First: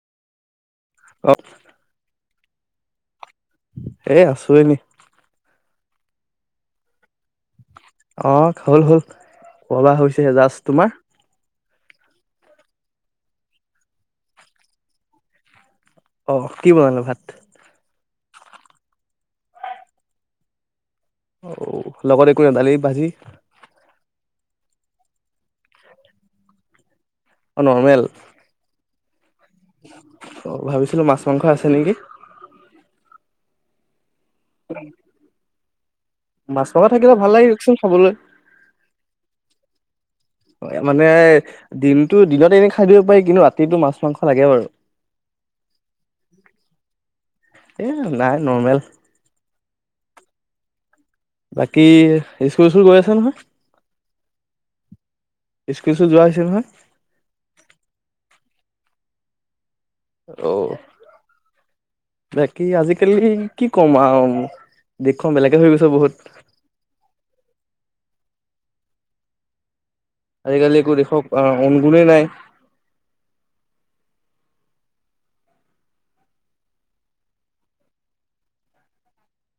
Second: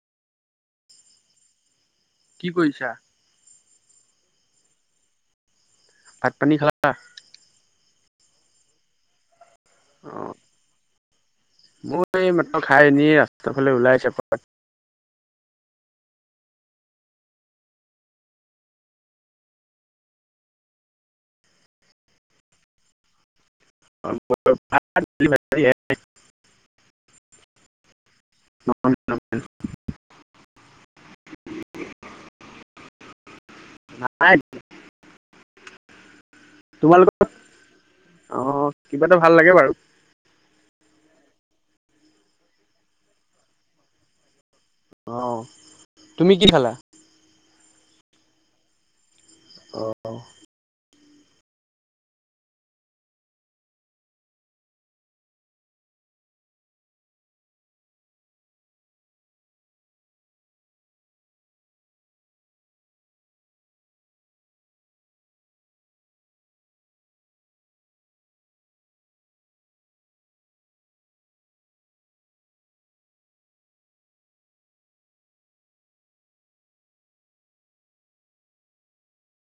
Of কি কৰিছা? এ আছো এনে। ভাট-পানী খালা? অহ হল হল পবা অ হৈছেহে জাষ্ট তোমাৰ মই এইমাত্ৰ খাই এনেই ৰাষ্টাফালে ওলাই আহিছো এপাক অ কি বনালে ভাত? অ লগত একো নাই দালি-ভাজি? [unintelligible] [unintelligible] অ নৰ্মেল। [unintelligible] অ' ভাবিছিলো মাছ- মাংস আছে নেকি? নাই [unintelligible] মাছ -মাংস থাকিলে তোমালোকৰ ভাল লাগে দিয়কচোন খাবলৈ অ কিবা এটা ভাল লাগে বাৰু [inaudible] মানে দিনতটো দিনতে এনে খাই দিব পাৰি কিন্তু ৰাতিটো মাছ- মাংস লাগে বাৰু অ তুমি কি খালা? এ নাই নৰ্মেল অহ বাকি ইস্কুল চিস্কুল গৈ আছা নহয়? [inaudible] ইস্কুল চিস্কুল যোৱা হৈছে নহয়? [inaudible] ঔ [inaudible] বাকি আজিকালি কি কম আৰু দেশখন বেলেগে হৈ গৈছে বহুত [inaudible] আজিকালি একো দেশক আহ অনুগুণেই নাই [inaudible]